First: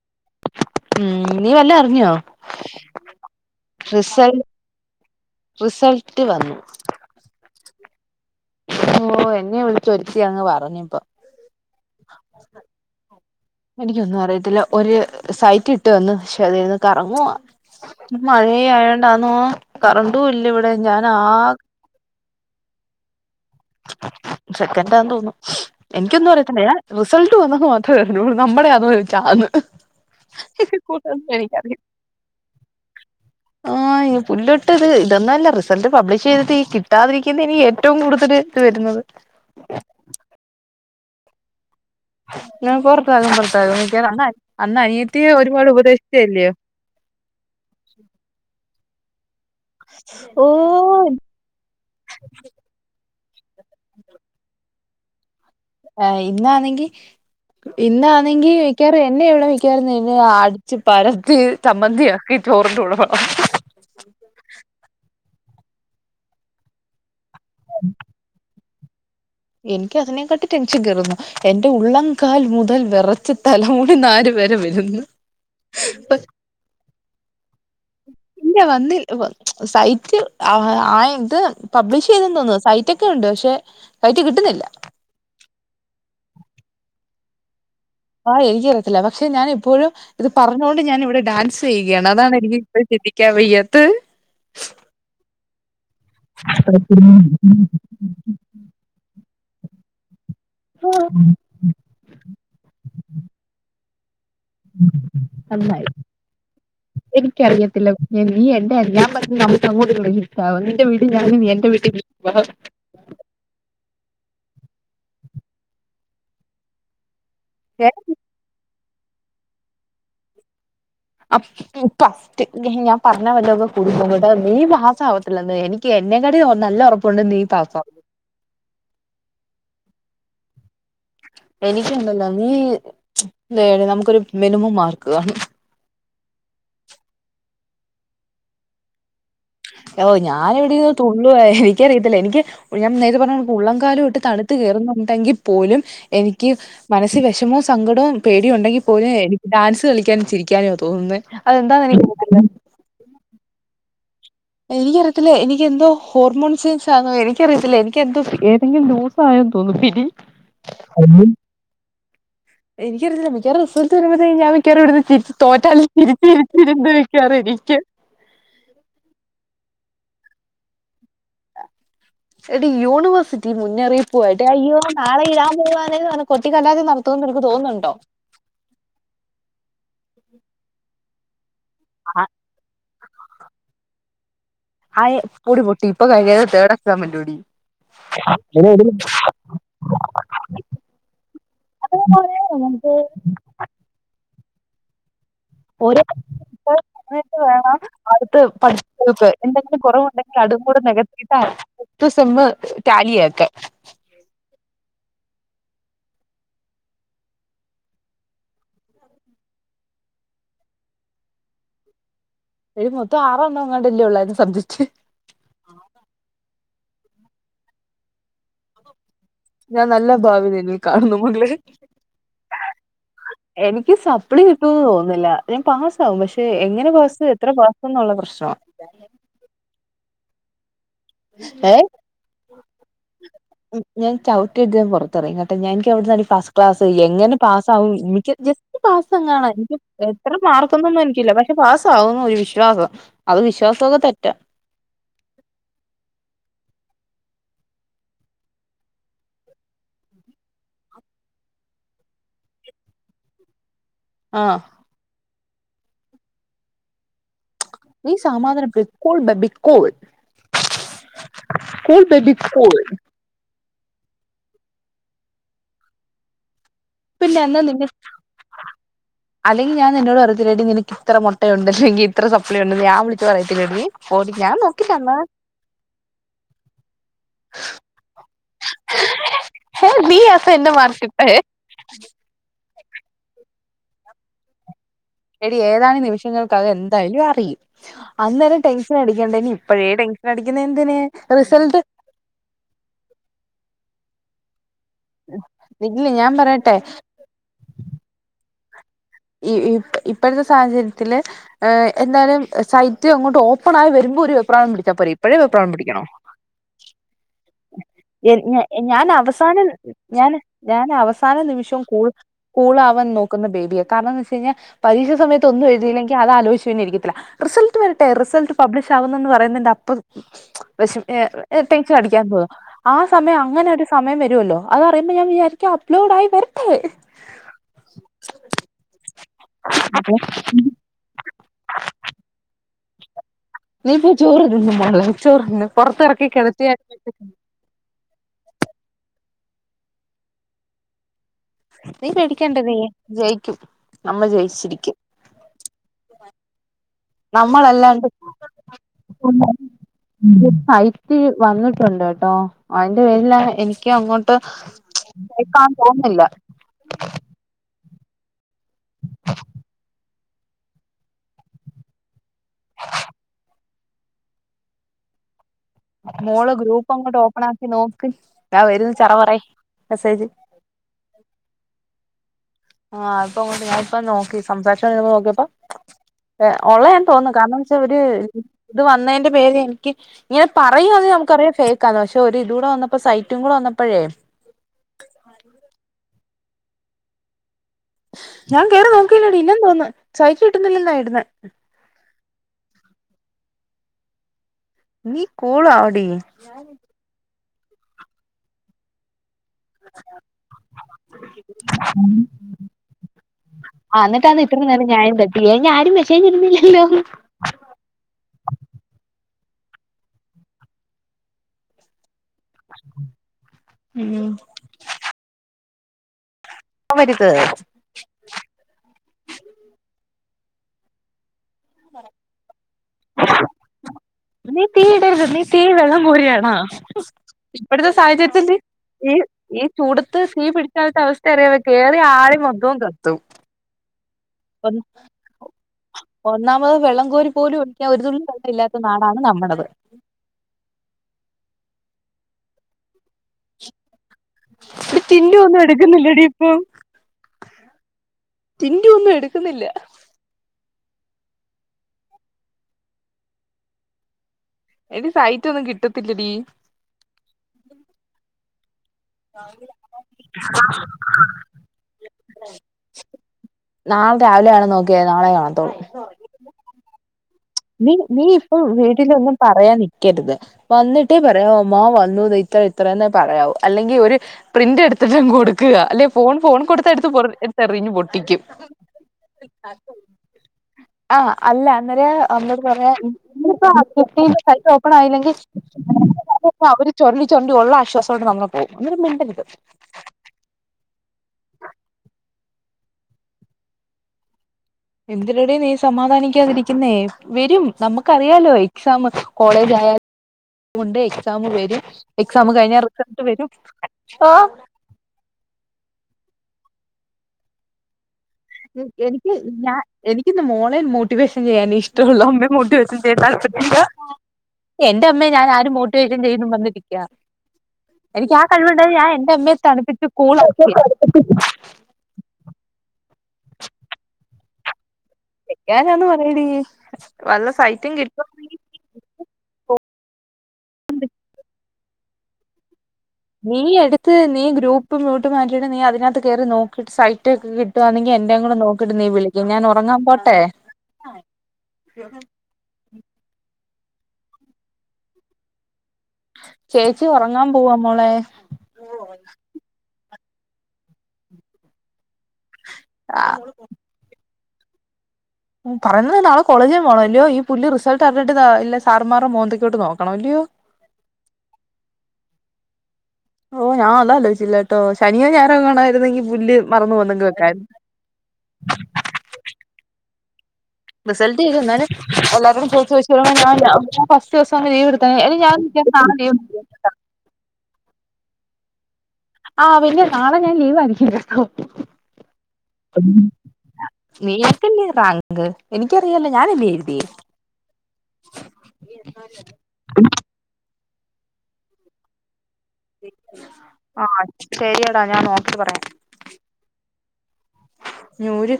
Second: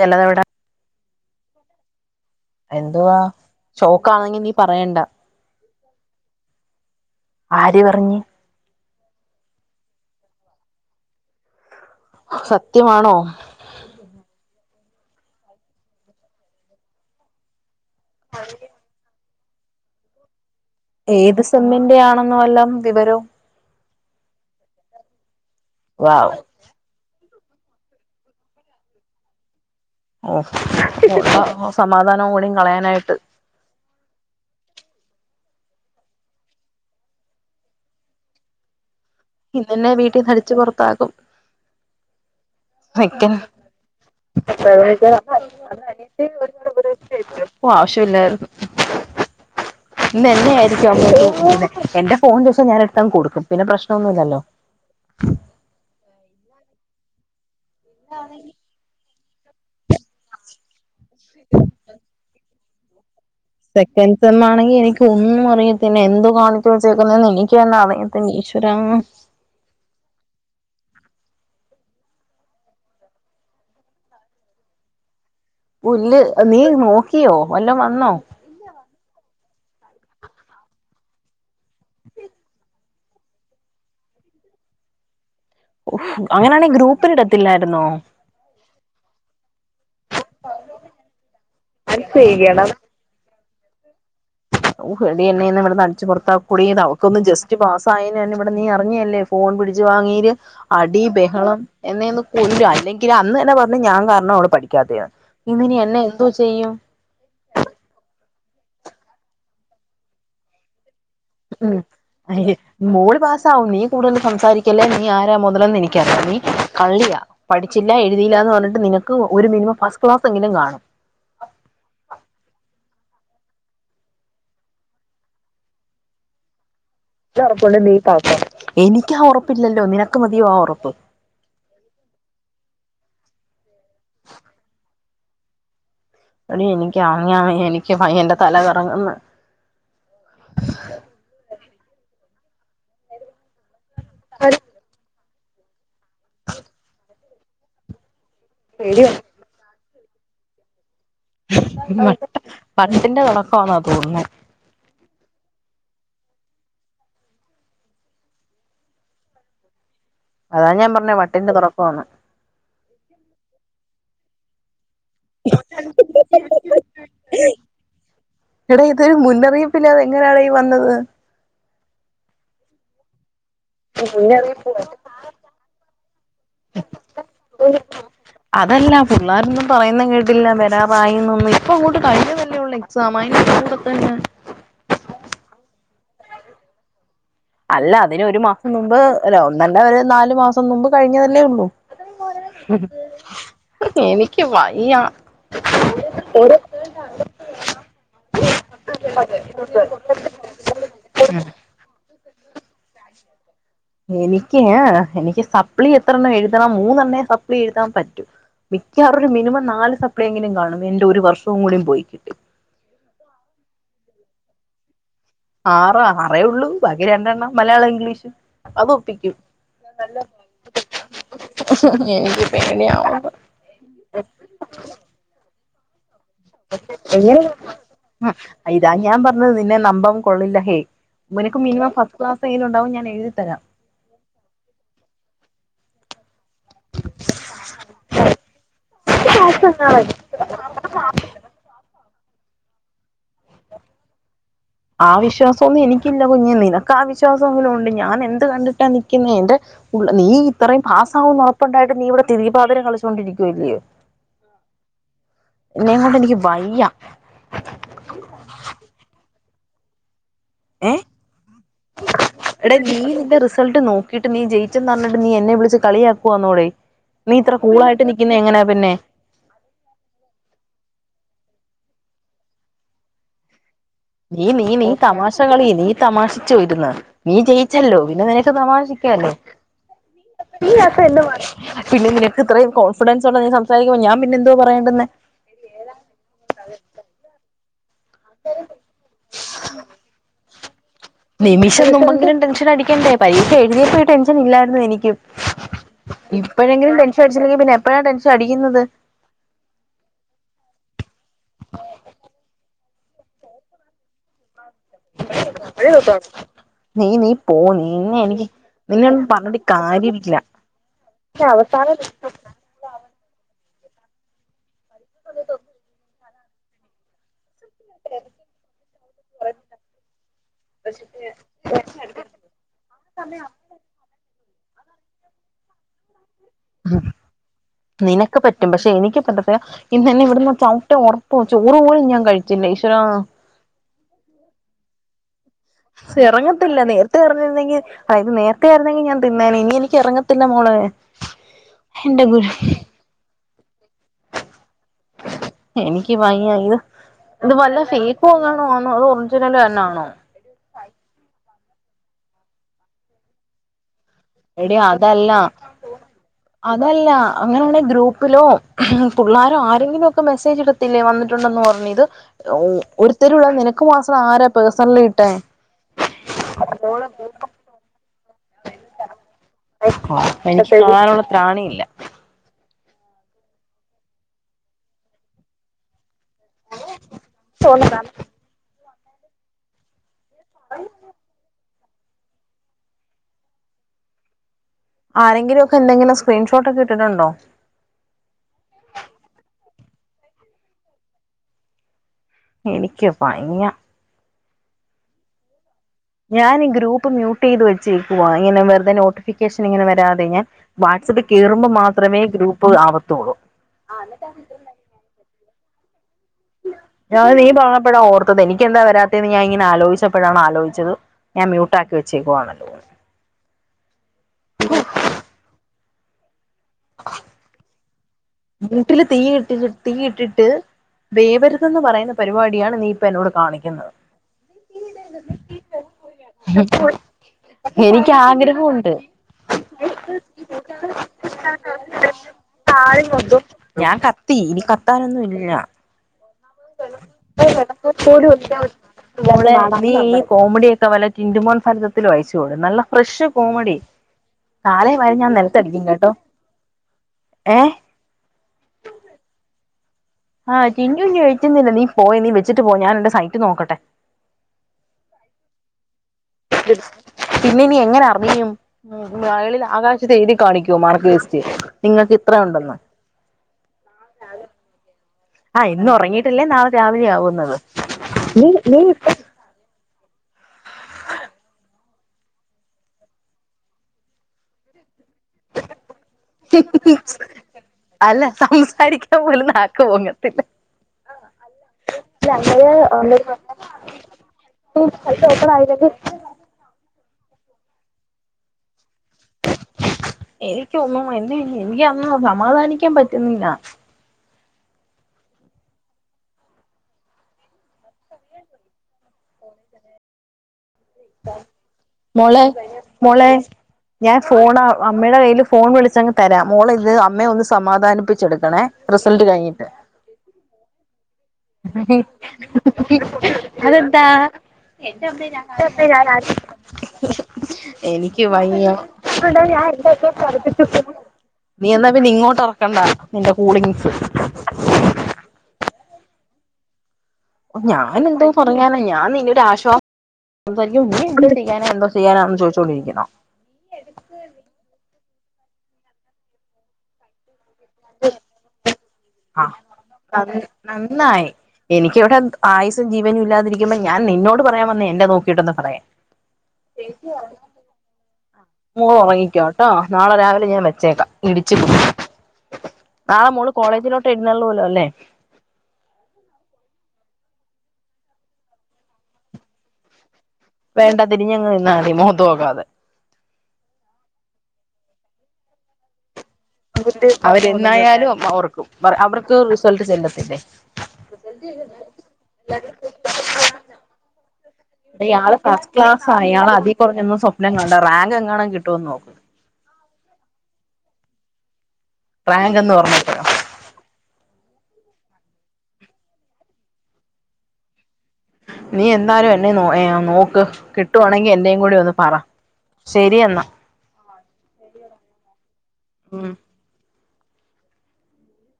ചെലതവിടെ ഉം നീ വല്ലോം അറിഞ്ഞോ എന്തുവാ റിസൾ ശോക്കാന്നെങ്കി നി പറയണ്ട റിസൾട്ട് വന്നു ആര് പറഞ്ഞ് ഓ എന്നെ വിളിച്ചൊര്ത്തി അങ്ങ് പറഞ്ഞ് ഇപ്പം സത്യമാണോ എനിക്കൊന്നും അറിയത്തില്ല ഒരു സൈറ്റ് ഇട്ട് തന്ന് പക്ഷെ അത് ഇര്ന്ന് കറങ്ങുവാ മഴയായോണ്ടാന്നോ കറണ്ടും ഇല്ല ഇവടെ ഞാൻ ആ നിന്റെയാണോ വല്ലോം വിവരോം സെക്കൻഡാന്ന് തോന്നുന്നു എനിക്കൊന്നും വാവ് അറിയത്തില്ല ഞാ റിസൾട്ട് വന്നെന്ന് മാത്രം അറിഞ്ഞു നമ്മടെയാന്ന് ചോയ്ച്ച ആന്ന് ഓഹ് ഉള്ള സമാധാനോം കൂടി കളയാനായിട്ട് ആഹ് ഇ പുല്ലോട്ട് ഇത് ഇതൊന്നല്ല റിസൾട്ട് പബ്ലിഷെയ്തി കിട്ടാതിരിക്കുന്ന ഇനി ഏറ്റവും കൂടുതല് വരുന്നത് ഇന്നെന്നെ വീ ട്ടീന്നടിച്ച് പൊറത്താക്കും [inaudible] പൊറത്താകും പൊറത്താകും മിക്കവാറും അന്ന അന്ന് അനിയത്തി ഒരുപാട് ഉപദേശിച്ചല്ല്യയോ ഓഹ് ആവശ്യല്ലാരുന്നു ഓ ഇന്നെന്നെയായിരിക്കും അമ്മ തൂകുന്നെ എന്റെ ഫോൺ ചോയ്ച്ച ഞാൻ എടുത്തങ്ങ് കൊടുക്കും പിന്നെ പ്രശ്നൊന്നുല്ലല്ലോ ആഹ് ഇന്നാന്നെങ്കി ഇന്നാന്നെങ്കി മിക്കവാറും എന്നെ ഇവടെ മിക്കാറും ഇന്നെന്നെ അടിച്ചു പരത്തി ചമ്മന്തിയാക്കി ചോറിന്റെ കൂടെ വിള സെകണ്ട് സെം ആണെങ്കി എനിക്ക് ഒന്നും അറിയത്തില്ല എന്തൊ കാണിച്ചു വെച്ചേക്കുന്നേന്ന് എനിക്ക് തന്നെ അറിയത്തില്ല ഈശ് രാ എനിക്ക് അതിനേക്കാട്ടി ടെൻഷൻ കേറുന്നു എന്റെ ഉള്ളംകാൽ മുതൽ വെറച്ച് തലമുടി നാരു വരെ വരുന്നു പുല്ല് നീ നോക്കിയോ വല്ലോം വന്നോ ഇല്ല വന്നി സൈറ്റ് ആ ആയി ഇത് പബ്ലിഷ് ചെയ്തെന്ന് തോന്നുന്നു സൈറ്റ് ക്കെയൊണ്ട് പക്ഷെ സൈറ്റ് കിട്ടുന്നില്ല ഓഹ് അങ്ങനാണെങ്കി ഗ്രൂപ്പിലിടത്തില്ലായിരുന്നോ ആഹ് എനിക്കറിയത്തില്ല പക്ഷെ ഞാൻ ഇപ്പോഴും ഇത് പറഞ്ഞോണ്ട് ഞാൻ ഇവിടെ ഡാൻസെയ്യുകയാണ് ആക്ട് അതാണ് എനിക്ക് ചെയ്യണം ചിന്തിക്കാൻ വയ്യാത്ത് ഓഹെടി എന്നെയിന്ന് ഇവടെന്നടിച്ച് പുറത്താക്കോടി നമക്കൊന്ന് ജസ്റ്റ് പാസ്സ് സായെന് എന്ന് ഇവിടെന്ന് നീ എറങ്ങിയല്ലേ ഫോൺ പിടിച്ചു വാങ്ങീര് ആ, അടി ബഹളം എന്നെയിന്നു കൊല്ലും അല്ലെങ്കിലെ അന്ന് തന്നെ പറഞ്ഞ് ഞാൻ കാരണ അവള് പഠി ക്കാതെയാ ഇന്നിനി നന്നായി എന്നെ എന്തോ ചെയ്യും എനിക്കറിയത്തില്ല കുഞ്ഞേ നീ എന്റെ എല്ലാം പറഞ്ഞ് നമുക്ക് അങ്ങോട്ട [unintelligible] നിന്റെ വീട്ടി ഞാനും എന്റെ ഉം വീട്ടി നീയും വാ അയ്യേ [unintelligible] മോള് പാസാവും നീ കൂടുതല് സംസാരിക്കല്ലേ നീ ആരാ മുതലെന്ന് എനിക്കറിയാ നീ കള്ളിയാ പഠിച്ചില്ല എഴുതിയില്ലാന്ന് പറഞ്ഞിട്ട് നിനക്ക് ഒരു മിനിമം ഫസ്റ്റ് ക്ലാസെങ്കിലും കാണും [unintelligible] [unintelligible] ഞാൻ പറഞ്ഞ വല്ലോക്കെ കൂടി പോവും കേട്ടോ നീ പാസ്സാവാത്തില്ലന്നോ എനിക്ക് എന്നേക്കാട്ടി നല്ല ഒറ ല്ല ഒറപ്പൊണ്ട് നീ പാസ്സാവും എനിക്ക് ആഹ് ഒറപ്പില്ലല്ലോ നിനക്ക് മതിയോ ആഹ് ഒറപ്പ് എനിക്കുണ്ടല്ലോ നീ എ നമുക്കൊരു മിനിമം മാർക്ക് വേ എടി എനിക്കറിയാൻ വയ്യ എനിക്ക് വയ്യ എന്റെ തലകറങ്ങ്ന്ന് ഓ ഞാനിവിടെയിരുന്നു തുള്ളുവാ എനിക്കറിയത്തില്ല എനിക്ക് ഞാൻ നേരത്തെ പറഞ്ഞ് ഉള്ളംകാലം തൊട്ട് തണുത്ത് കയറുന്നുണ്ടെങ്കി പോലും എനിക്ക് മനസ്സി വിഷമോ സങ്കടോം പേടിയൊണ്ടെങ്കി പേടിയാ പോലും എനിക്ക് ഡാൻസ് കളിക്കാനും ചിരിക്കാനുവ തോന്നുന്നേ അതെന്താന്നെനിക്ക് [unintelligible] ഫണ്ടിന്റെ തൊടക്കാന്നാ തോന്നുന്നേ എനിക്കറിയത്തില്ല എനിക്കെന്തോ ഹോർമോൺസ് സെല്സ് ആണോ എനിക്കറിയത്തില്ല എനിക്കെന്തോ ഏതെങ്കിലും ലൂ സായെന്ന് തോന്നുന്നു പിരി അതാ ഞാൻ പറഞേ വട്ടിന്റെ തൊടക്കാന്ന് എനിക്കറിയത്തില്ല മിക്കവാറും റിസൾട്ട് വരുമ്പത്തേക്കും ഞാൻ മിക്കവാറും ഇവടന്ന് തിരി തോറ്റാലും ചിരിച് ചിരിച് ഇരുന്ന് മിക്കവാറും ഇരിക്ക എടാ ഇത് മുന്നറിയിപ്പില്ലാതെ എങ്ങനെയാടാ ഈ വന്നത് എടി യൂണിവേഴ്സി തീ മുന്നറിയിപ്വായിട്ട് അയ്യോ നാളെ ഇടാപോവാണ്ന്നറ്ഞ്ഞ് കൊട്ടിക്കല്ലാസം നടത്തുന്ന്ൻക്ക് തോന്നുന്നുണ്ടോ അതല്ല പിള്ളാരൊന്നും പറയുന്ന കേട്ടില്ല വരാറായിന്നൊന്നും പ്പൊങ്ങോട്ട്കഴിഞ്ഞതല്ലേഉള്ളൂ എക്സാമ് അയിൻ്റെ കൂടെ തന്നെ ഹായ് പൊടി പൊട്ടി ഇപ്പോകയ്ഞത് തേർഡ് എക്സാമല്ലോഡീ അല്ല അതിന് ഒരു മാസം മുമ്പ് അല്ല ഒന്നല്ല ഒരു നാാലു മാസം മുമ്പ് കഴിഞ്ഞതല്ലേള്ളൂ [unintelligible] എനിക്ക് വയ്യ [unintelligible] ആഹ് അടുത്ത് [unintelligible] എന്തെങ്കിലും കൊറവുണ്ടെങ്കിൽ അടും കൂടെ നികത്തിയ്ട്ടാ ത്ത് സെമ്മു ടാലിയാക്ക് എനിക്ക് ങ് എനിക്ക് സപ്ളി എത്രണ്ണം എഴുതണം മൂന്നെണ്ണ സപ്ലി എഴുതാം പറ്റു മിക്കവറൊരു മിനിമം നാല് സപ്ലിയെങ്കിലും കാണും എന്റെ ഒരു വർഷവും കൂടി പോയി അയ്ല് മൊത്തംആറെണ്ണങ്ങാണ്ടോല്ലോള്ളാ സബ്ജക്ക്റ്റ് ആറോ ആറേള്ളു ബാക്കി രണ്ടെണ്ണം മലയാളോ ഇംഗ്ലീഷ് അത് ഒപ്പിക്കും ഞാൻ നല്ല ഭാവി നിന്നിൽ കാണുന്നു മകളേ എനിക്ക് സപ്പ്ളി കിട്ടോന്ന് തോന്ന്നില്ല ഞാൻ പാസ് സാവും പക്ഷേ എങ്ങനെ പാസ് എങ്ങനെ എത്രപാസ്ന്നു ള്ള ഉം പ്രശ്ന ഇതാ ഞാൻ പറഞ്ഞത് നിന്നെ നമ്പൻ കൊള്ളില്ലഹേ നിനക്ക് ഏ മിനിമം ഫസ്റ്റ്ക്ലാസേലുണ്ടാവും ഞാൻ എഴുതിതരാം ഞാൻ ചവ്ട്ടിട് പൊറത്തെറങ്ങട്ടെ ഞാൻക്കവ്ട്ന്നൊരു പാസ് ക്ലാസ് എങ്ങനെ പാസ്സാവും ൻക്ക് ജസ്റ്റ് പാസങ്ങാണ് [unintelligible] ത്ര മാർക്കൊന്നും എൻക്കില്ല പക്ഷെ പാസാവുംന്നൊരു വിശ്വാസം അത് വിശ്വാസൊക്കെ തെറ്റ ആഹ് വിശ്വാസൊന്നു എനിക്കില്ല കുഞ്ഞേ നിനക്ക് ആഹ് വിശ്വാസൊങ്കിലുണ്ട് ഞാൻ എന്ത് കണ്ടിട്ടാ നിക്ക്ന്നേ എന്റെ ഉള്ള് നീ ഇത്രയും പാസ്സാവുന്നുറപ്പുണ്ടായിട്ട് നീ ഇവിടെ തിരികിപ്പാതിര കളിച്ചുണ്ടിരിക്കുവല്ലോ ആഹ് എന്നേങ്ങോണ്ടെനിക്ക് വയ്യ നീ സമാധാനപെട് കൂൾ ബേബി കൂൾ ഏ കൂൾ ബേബി കൂൾ എടാ നീ നിൻ്റെ റിസൽ സൽട്ട് നോക്കിട്ട് നീ ജെയിചെന്നർഞ്ഞിട്ട് നീ എന്നെ വിള്ച്ച് കളിയാക്കുവാന്നോടെ നീ ഇത്ര പിന്നെന്നാ നിന്നെ കൂളായിട്ട് നിക്കുന്നെ എങ്ങനാ പിന്നെ അല്ലെങ്ങി ഞാ നിന്നോടറയത്തില്ലേടീ നിനക്കിത്ര മൊട്ടയുണ്ട് ഇല്ലെങ്കി ഇത്ര സപ്ലിയുണ്ടെന്ന് ഞാൻ വിളിച്ച് പറയത്തില്ലെടീ നീ നീ നീ തമാശകളി നീ തമാശിച്ചോ ഇരുന്ന് നീ ജയിച്ചല്ലോ പിന്നെ നിന ക്ക് തമാശിക്കാലോ നീ അപ്പ എന്നെ മറക്കട്ടെ [unintelligible] പിന്നെ നിനക്ക് ഇത്രയും കോൺഫിഡൻസോണ്ട് നീ സംസാരിക്കുമ്പോ ഞാൻ പിന്നെന്തോ പറയേണ്ട്ന്നെ എടി ഏതാനും നിമിഷങ്ങൾക്കകം എന്തായാലു അറിയും അന്നേരം ടെൻ ശനടിക്കണ്ടേനി ഇപ്പഴേ ടെൻഷനടിക്കുന്ന ഏന്തിന് നിമിഷം നുമ്പെങ്കിലും ടെൻഷൻ അടിക്കണ്ടേ പരീക്ഷ എഴ്തിയപ്പോ ഈ ടെൻഷനില്ലായിരുന്നു എനിക്കും ഇല്ല ഞാൻ പറയട്ടെ ഇപ്പഴെങ്കിലും ടെൻഷടിച്ചില്ലെങ്കി പിന്നെപ്പഴാ ടെൻഷടിക്കുന്നത് ഈ ഇപ്പ് ഇപ്പഴത്തെ സാഹചര്ത്തില് ഏഹ് എന്താലും സൈറ്റ് അങ്ങോട്ട് ഓപ്പണായി വരുമ്പൊ ഒരു വെപ്രാളം പിടിച്ച പോരെ ഇപ്പഴേ വെപ്രാളം പിടിക്കണോ നീ നീ പോ നിന്നെ എൻ എനിക്ക് ഞാ എൻ നിന്നെ ഒന്നും പറഞ്ഞിട്ട് ഞാനവസാനം ഞാന് കാര്യമില്ല ഞാനവസ സാന നിമിഷോം കൂൾ കൂളാവാൻ നോക്കുന്ന ബേബ്യ കാരണന്തന്നോയ്ച്ചെയ്ഞ പരീക്ഷ സമയത്ത് ഒന്നൊഴ്തിയില്ലെ ക്കി അതാലോയ്ച്ച് പിന്നെരിക്കത്തില്ല റിസൾട്ട് വരട്ടെ റിസൾട്ട് പബ്ലിഷ് ആവുന്നന്ന് പറയുന്നിന്റെ അപ്പം ടെശു ഏ എ ടെൻഷടിക്കാൻ പോകും ആ സമയ് അങ്ങനൊരു സ സമയം വരുവല്ലോ അതറിയുബ ഞാൻ വിചാരിക്കും അപ്ലോഡായി വര് ഉം നിനക്ക് പറ്റും പഷെ എനിക്ക് പറ്റത്തില്ല ഇന്നെന്നെ ഇവ്ട്ന്ന് ചവ് ട്ട് ഒറപ്പു ചോറ് പോലും ഞാ കഴിച്ചില്ല ഈ്വരാ നീ ഇപ്പ ചോറ് തിന്ന് മോളെ ചോറ് തിന്ന് പുറത്തിറക്കി കിടത്തിയ ഇറങ്ങത്തില്ല നേരത്തെ പറഞ്ഞിരുന്നെങ്കിൽ ഇത് നേരത്തെ ആര്ന്നെങ്കിൽ ഞാൻ തിന്നേനെ ഇനി എനിക്ക് ഇറങ്ങത്തില്ല മോളെ നീ എന്റെ ഗുരു പേടിക്കണ്ട നീ ജയിക്കും നമ്മ ജയിച്ചിരിക്കും എനിക്ക് വയ്യ ഇത് ഇത് വല്ല നമ്മളല്ലാണ്ട് ഫേക്ക് എങ്ങാനും ആണോ അതോ ഒറിജിനല് തന്നെയാണോ ഇത് സൈറ്റിൽ വന്നിട്ടുണ്ട് കേട്ടോ അതിന്റെ പേരിലാണ് എനിക്ക് അങ്ങോട്ട് എടി ട്ട് അതല്ല ഫേക്ക് ആന്ന് തോന്ന്ന്നില്ല അങ്ങനെ ആണെ ഗ്രൂപ്പിലോ പുള്ളാരോ ആരെങ്കിലും ഒക്കെ മെസ്സേജ് ഇടത്തില്ലേ വന്നിട്ടുണ്ടെന്ന് പറഞ്ഞ് ഇത്‌ ഒരുത്തര് ഉള്ള നിനക്ക് മാസം ആരാ പേഴ്സണലി ഇട്ടേ മോള് ഗ്രൂപ്പ് അങ്ങോട്ട് ഓപ്പൺ ആക്കി നോക്ക് ദാ വരന്ന് ചറ പറെ എനിക്ക് താങ്ങാനുള്ള ത്രാണിയില്ല ആഹ് ഇപ്പൊ അങ്ങോട്ട് ഞാനിപ്പ നോക്കി സംസാരിച്ചോണ്ടിര്ന്നപ്പൊ നോക്കിയപ്പൊ ഒള്ളയാ തോന്നുന്നു കാരണം വെച്ചാ ഒരു ഇത് വന്നതിന്റെ പേര് എനിക്ക് ഇങ്ങനെ പറയാന്നെ അത് നമുക്കറിയാം ഫേക്കാന്ന് പക്ഷെ ഒരിത് കൂടെ വന്നപ്പോ സൈറ്റും കൂടെ വന്നപ്പഴേ ആരെങ്കിലും ഒക്കെ എന്തെിലും സ്ക്രീൻഷോട്ട് ഒക്കെ ഇട്ടിട്ടുണ്ടോ ഞാൻ കേറി നോക്കീല്ലെടി ഇല്ലെന്ന തോന്നന്ന് സൈറ്റ് കിട്ടുന്നില്ലന്നാ ഇടുന്നെ എനിക്ക് വയ്യ നീ കൂൾ ആവടി ഞാൻ ഈ ഗ്രൂപ്പ് മ്യൂട്ട് ചെയ്ത് വെച്ചേക്കുവാ ഇങ്ങനെ വെറുതെ നോ നോട്ടിഫിക്കേഷനിങ്ങനെ വരാതെ ഞാൻ വാട്സപ്പി കേറുമ്പോ മാത്രമേ ഗ്രൂപ്പ് ആവത്തുള്ളൂ. ആഹ് ന്നിട്ടാന്ന് ഇത്ര നേരം ആരും എത്തിയില്ല. ആരും മെസേജ് ഇടുന്നില്ലല്ലോ. ഹ് ഹ് ഞാന് നീ പോന്നപ്പഴാ ഓർത്തത് എനിക്ക് എന്താ വരാത്തേന്ന് ഞാൻ ഇങ്ങനെ ആലോചിച്ചപ്പോഴാണ് ആലോചിച്ചത്. ഞാൻ മ്യൂട്ടാക്കി വെച്ചേക്കുവാണല്ലോ. ം പോവരുത്. മൂട്ടില് തീയ്യ്ട്ടിട്ട് തീ ഇട്ടിട്ട് വേവരുതെന്ന് പറയുന്ന പരിപാടിയാണ് നീ പ്പെന്നോട് കാണിക്കുന്നത്. നീ തീ ഇടരുത് നീ തീ വെള്ളം കോരിയാണാ? ഇപ്പഴത്തെ എനിക്ക് സാഹചര്യത്തിൽ ആഗ്രഹമുണ്ട് ഈ ഈ ചൂടുത്ത് തീ പിടിച്ചാലത്ത അവസ്ഥ അറിയാവെ കേറ്യാ ആളി മൊത്തവും കത്തും. ഞാൻ കത്തി ഇനി ഒന്ന് കത്താനൊന്നും ഇല്ല. ഒന്നാമത് വെള്ളം കോരി പോലും ഒഴിക്കാൻ ഒരു തുള്ളി വെള്ളം ഇല്ലാത്ത നാടാണ് [unintelligible] മോളെ നമ്മടത് അത് നീ കോമഡിയൊക്കെ വല്ല ടിന്റുമോൻ ഫലിതത്തിൽ അയച്ചു കൊട് നല്ല ഫ്രഷ് കോമഡി കാലെ എടി വാരി ഞാൻ ടിന്റു ഒന്നും നെലത്തടിക്കും കേട്ടോ എടുക്കുന്നില്ലടി ഇപ്പം ഏഹ്. ടിന്റു ഒന്നും എടുക്കുന്നില്ല. ആഹ് ടിന്റു ഇനി എടുക്കുന്നില്ല. നീ പോയെ നീ വച്ചിട്ട് പോ ഞാ എന്റെ സൈറ്റ് നോക്കട്ടെ. എടി സൈറ്റൊന്നും കിട്ടത്തില്ലടീ. പിന്നെ ഇനി എങ്ങനെ അറിയും. ം മേളിൽ ആകാശത്ത് എഴുത്തി കാണിക്കോ മാർക്ക് ലിസ്റ്റ്? നിങ്ങൾക്ക് ഇത്ര ഉണ്ടെന്ന്. നാളെ രാവിലെ ആണ് നോ ഓക്കെ നാളെ കാണാം. ആഹ് ഇന്ന് ഒറങ്ങിയിട്ടില്ലേ നാളെ രാവിലെ ആവുന്നത്. നീ നീ ഇപ്പ വീട്ടിലൊന്നും പറയാതി ക്കരുത് വന്നിട്ടേ പറയാവു ഉമ്മ വന്നു ഇത്ര ഇത്രയെന്നെ പറയാവു അല്ലെങ്കിൽ ഒരു പ്രിന്റ് എടുത്തിട്ടങ് കൊടുക്കുക അല്ലെ. ഫോൺ ഫോൺ കൊടുത്ത എടുത്ത് എടുത്തെറിഞ്ഞ് അല്ല പൊട്ടിക്കും. സംസാരിക്കാൻ പോലും നാക്ക് പൊങ്ങത്തില്ല അഹ് അല്ല അന്നേര് പറ ഇനിപ്പോ [unintelligible] ഓപ്പണാ യില്ലെങ്കിൽ അത്പ്പൊ അവര് ചൊർണ്ടി ചൊർണ്ടി ഉള്ള ആശ്വാസാങ്ങട്ട് പോകും അതോണ്ട് മിണ്ടരുത്. എനിക്കൊന്നും വന്നില്ല. എനിക്ക് ഒന്നു സമാധാനിക്കാൻ പറ്റുന്നില്ല. എന്തിനടെ നീ സമാധാനിക്കാതിരിക്കുന്നേ? വരും. നമുക്കറിയാാലോ എക്സാമ് കോളേജായാൽ ണ്ടെ എക്സാമ് വരും മോളെ എക്സാമ് കഴിഞ്ഞാ റിസൾട്ട് വരും ആഹ് അമ്മേടെ കയ്യില് ഫോൺ വിളിച്ചങ്ങ് തരാ മോളിത് അമ്മേ ഒന്ന് സമാധാനിപ്പിച്ചെടുക്കണേ റിസൾട്ട് എനിക്ക് കഴിഞ്ഞിട്ട്. ഞാൻ എനിക്കിന്ന് മോളെ മോട്ടിവേഷൻ ചെയ്യാനിഷ്ടൊള്ളു ഹ് അമ്മെ മോട്ടിവേഷൻ ചെയ്യാൻ താല്പര്യല്ല. അതെന്താ എന്റെമ്മയെ ഞാൻ ആരു മോട്ടിവേഷൻ ചെയ്യും ന്ന് വന്നിരിക്ക. എനിക്ക് എനിക്കാ വയ്യ കഴിവുണ്ടായ ഞാൻ എന്റെമ്മയെ തണുപ്പിച്ചു കൂളാക്കും. നീ എന്നാ പിന്നെ ഇങ്ങോട്ടെറക്കണ്ട നിന്റെ കൂളിങ്സ്. ക്കാനാന്ന് പറെടീ. ഞാനനെന്തോ പറയാന? ഞാൻ നിന്നൊരാശ്വാസം സംസാരിക്കും നീ ഇവിടെരിക്കാനോ എന്തോ ചെയ്യാനാന്ന് ചോദിച്ചോണ്ടിരിക്കണോ? നീ എടുത്ത് നീ ഗ്രൂപ്പ് മ്യൂട്ട് മാറ്റിയിട്ട് നീ അതിനകത്ത് കയറി നോക്കിട്ട് സൈറ്റ് ട്ടുവാന്നെങ്കി എന്റെ കൂടെ നോക്കിട്ട് നീ വിളിക്ക് ഞാൻ ഒറങ്ങാൻ പോട്ടെ? ആഹ് നന്നായി എനിക്കിവിടെ ആയുസും ജീവനും ഇല്ലാതിരിക്ക്മ്പോ ഞാൻ നിന്നോട് പറയാൻ വന്നെ എന്റെ നോക്കിട്ടൊന്ന് പറയാൻ.. ചേച്ചി ഒറങ്ങാൻ പോവാ മോളേ. മോളൊറങ്ങിക്കോ ട്ടോ നാളെ രാവിലെ ഞാൻ വെച്ചേക്കാ. ഇടിച്ചു [inaudible] നാളെ മോള് കോളേജിലോട്ട് എഴുന്നള്ളോലോ അല്ലേ? പറയുന്നത് നാളെ കോളേജിൽ പോണല്ല്യോ ഈ പുല്ല് റിസൾട്ട്റിഞ്ഞിട്ട്ത് ല്ല സാറമ്മാരെ മോന്തൊക്കോട്ട് നോക്കണ ല്ല്യോ. വേണ്ട തിരിഞ്ഞങ്ങ് നിന്നാതി മോത്ത് നോക്കാതെ. ഓഹ് ഞാ അതാലോയ്ച്ചില്ലാട്ടോ ശനിയോ ഞായറോ കാണാരുന്നെങ്കിൽ പുല്ല് മറന്നു പോന്നെങ്കി [inaudible] വെക്കായിരുന്നു അവരെന്നായാലും [unintelligible] അവർക്ക് റിസൾട്ട് ചെല്ലത്തില്ലേ റിസൾട്ട് വെരു എന്നാലും എല്ലാരും ചോയ് ചോച്ചി [unintelligible] ഞാൻ ഫസ്റ്റ് ദിവസന്ന് ലീവെടുത്ത എനി ഞാൻ മിക്കവാറും നാളെ ലീവ് കൊർഞ്ഞൊന്നും സ്വപ്നം കാണണ്ട. റാങ്കെങ്ങാണം കിട്ടോന്നൊക്ക്. ആഹ് പിന്നെ നാളെ ഞാൻ ലീവായിരിക്കും കേട്ടോ. പ്രാങ്കെന്ന് പർഞ്ഞു നീ [unintelligible] ക്കല്ലേ റാങ്ക് എനിക്കറിയാല്ലോ ഞാനല്ലേ എഴുതിയേ. നീ എന്നാലും എന്നെ നോ ഏ നോക്ക് കിട്ടുവാണെങ്കി എന്റെയും കൂടി ഒന്ന് പറ. ശരിയെന്നാ. ആഹ് ശരിയടാ ഞാൻ നോക്കിട്ട് പറയാം. ഉം നൂര്